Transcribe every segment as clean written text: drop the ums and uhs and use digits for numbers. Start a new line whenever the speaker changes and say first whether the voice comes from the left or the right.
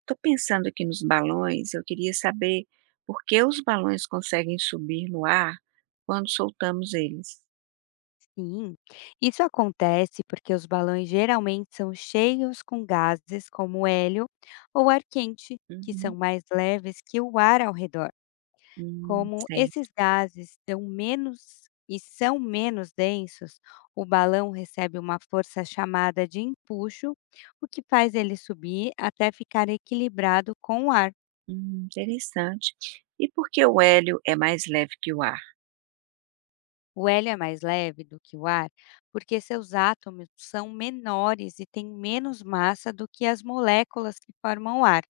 right: Estou pensando aqui nos balões, eu queria saber por que os balões conseguem subir no ar quando soltamos eles?
left: Sim, isso acontece porque os balões geralmente são cheios com gases como hélio ou ar quente, que são
right: Uhum.
left: mais leves que o ar ao redor. Como
right: Sei.
left: esses gases são menos e são menos densos, o balão recebe uma força chamada de empuxo, o que faz ele subir até ficar equilibrado com o ar.
right: Interessante. E por que o hélio é mais leve que o ar?
left: O hélio é mais leve do que o ar porque seus átomos são menores e têm menos massa do que as moléculas que formam o ar,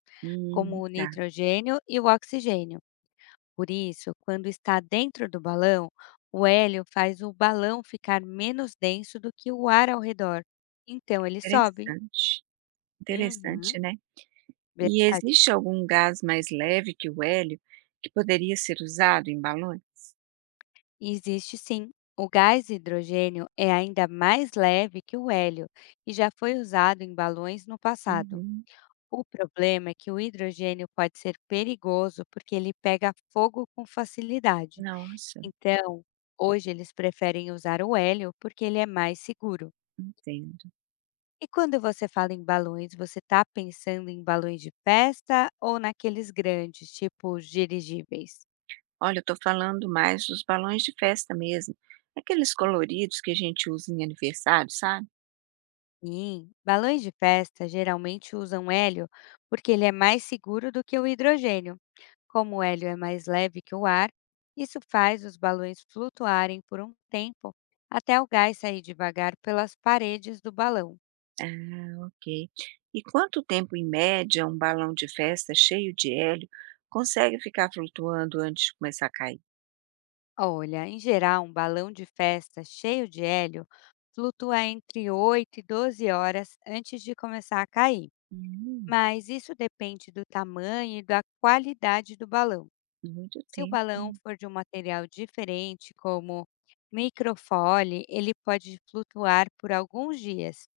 left: como o
right: Tá.
left: nitrogênio e o oxigênio. Por isso, quando está dentro do balão, o hélio faz o balão ficar menos denso do que o ar ao redor. Então ele sobe.
right: Interessante.
left: Uhum,
right: Interessante, né? E
left: verdade.
right: existe algum gás mais leve que o hélio que poderia ser usado em balões?
left: Existe sim. O gás hidrogênio é ainda mais leve que o hélio e já foi usado em balões no passado.
right: Uhum.
left: O problema é que o hidrogênio pode ser perigoso porque ele pega fogo com facilidade.
right: Nossa,
left: Então, hoje eles preferem usar o hélio porque ele é mais seguro.
right: entendo.
left: E quando você fala em balões, você está pensando em balões de festa ou naqueles grandes, tipo dirigíveis?
right: Olha, eu estou falando mais dos balões de festa mesmo, aqueles coloridos que a gente usa em aniversário, sabe?
left: Sim, balões de festa geralmente usam hélio porque ele é mais seguro do que o hidrogênio. Como o hélio é mais leve que o ar, isso faz os balões flutuarem por um tempo até o gás sair devagar pelas paredes do balão.
right: Ah, ok. E quanto tempo, em média, um balão de festa cheio de hélio consegue ficar flutuando antes de começar a cair?
left: Olha, em geral, um balão de festa cheio de hélio flutua entre 8 e 12 horas antes de começar a cair,
right: Hum,
left: mas isso depende do tamanho e da qualidade do balão.
right: muito
left: Se o
right: tempo,
left: balão
right: né?
left: for de um material diferente, como microfole, ele pode flutuar por alguns dias.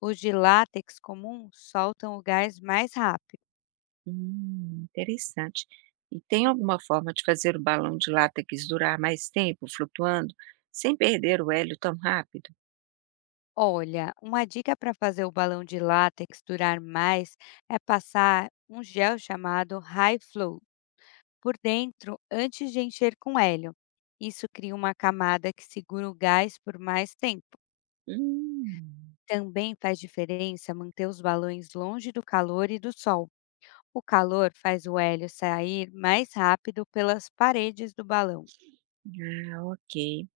left: Os de látex comum soltam o gás mais rápido.
right: Interessante. E tem alguma forma de fazer o balão de látex durar mais tempo flutuando, sem perder o hélio tão rápido?
left: Olha, uma dica para fazer o balão de látex durar mais é passar um gel chamado High Flow por dentro antes de encher com hélio. Isso cria uma camada que segura o gás por mais tempo.
right: Hum,
left: Também faz diferença manter os balões longe do calor e do sol. O calor faz o hélio sair mais rápido pelas paredes do balão.
right: ah, ok.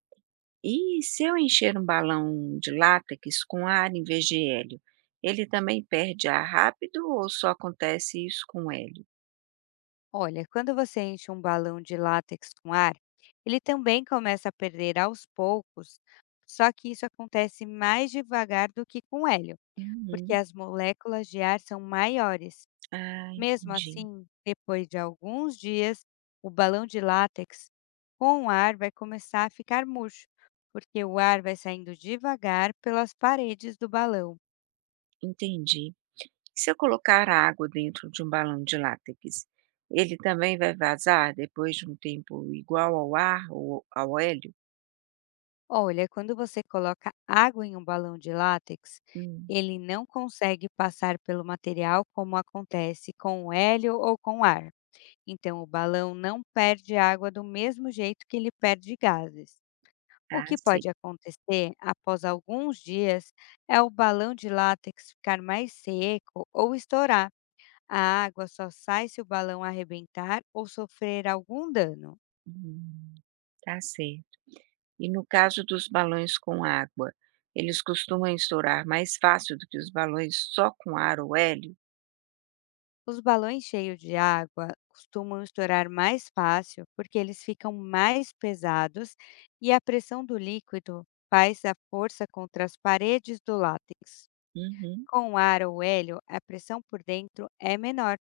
right: E se eu encher um balão de látex com ar em vez de hélio, ele também perde ar rápido ou só acontece isso com hélio?
left: Olha, quando você enche um balão de látex com ar, ele também começa a perder aos poucos, só que isso acontece mais devagar do que com hélio, porque
right: Uhum.
left: as moléculas de ar são maiores.
right: Ah,
left: Mesmo
right: entendi,
left: assim, depois de alguns dias, o balão de látex com ar vai começar a ficar murcho, porque o ar vai saindo devagar pelas paredes do balão.
right: entendi. Se eu colocar água dentro de um balão de látex, ele também vai vazar depois de um tempo igual ao ar ou ao hélio?
left: Olha, quando você coloca água em um balão de látex,
right: Hum,
left: ele não consegue passar pelo material como acontece com o hélio ou com o ar. Então, o balão não perde água do mesmo jeito que ele perde gases. O
right: ah,
left: que
right: sei.
left: pode acontecer após alguns dias é o balão de látex ficar mais seco ou estourar. A água só sai se o balão arrebentar ou sofrer algum dano.
right: Hum, tá certo. E no caso dos balões com água, eles costumam estourar mais fácil do que os balões só com ar ou hélio?
left: Os balões cheios de água costumam estourar mais fácil porque eles ficam mais pesados e a pressão do líquido faz a força contra as paredes do látex.
right: Uhum.
left: Com o ar ou hélio, a pressão por dentro é menor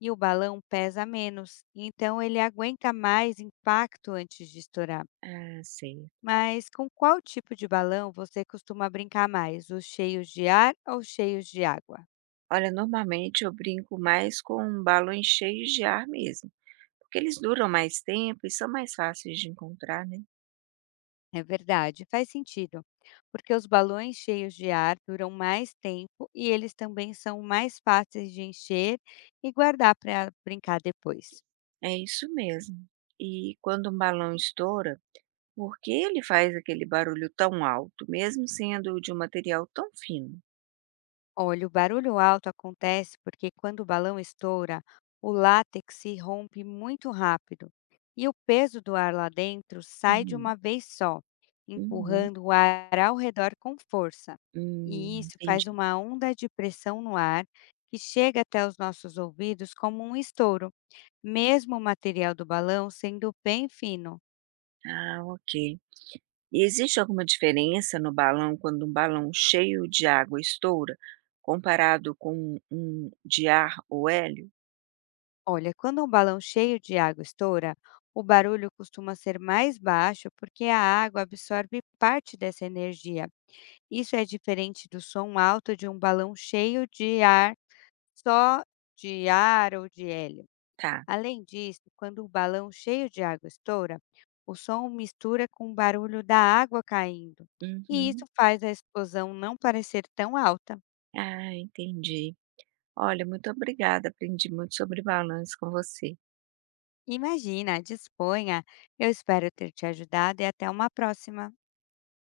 left: e o balão pesa menos, então ele aguenta mais impacto antes de estourar.
right: Ah, sei.
left: Mas com qual tipo de balão você costuma brincar mais, os cheios de ar ou cheios de água?
right: Olha, normalmente eu brinco mais com balões cheios de ar mesmo, porque eles duram mais tempo e são mais fáceis de encontrar, né?
left: É verdade, faz sentido, porque os balões cheios de ar duram mais tempo e eles também são mais fáceis de encher e guardar para brincar depois.
right: É isso mesmo. E quando um balão estoura, por que ele faz aquele barulho tão alto, mesmo sendo de um material tão fino?
left: Olha, o barulho alto acontece porque quando o balão estoura, o látex se rompe muito rápido e o peso do ar lá dentro sai de
right: Uhum.
left: uma vez só,
right: Uhum.
left: empurrando o ar ao redor com força. E isso faz
right: Entendi.
left: uma onda de pressão no ar que chega até os nossos ouvidos como um estouro, mesmo o material do balão sendo bem fino.
right: Ah, ok. E existe alguma diferença no balão quando um balão cheio de água estoura, comparado com um de ar ou hélio?
left: Olha, quando um balão cheio de água estoura, o barulho costuma ser mais baixo porque a água absorve parte dessa energia. Isso é diferente do som alto de um balão cheio de ar, só de ar ou de hélio.
right: Tá.
left: Além disso, quando o balão cheio de água estoura, o som mistura com o barulho da água caindo, e isso
right: Uhum.
left: faz a explosão não parecer tão alta.
right: Ah, entendi. Olha, muito obrigada. Aprendi muito sobre balões com você.
left: Imagina, disponha. Eu espero ter te ajudado e até uma próxima.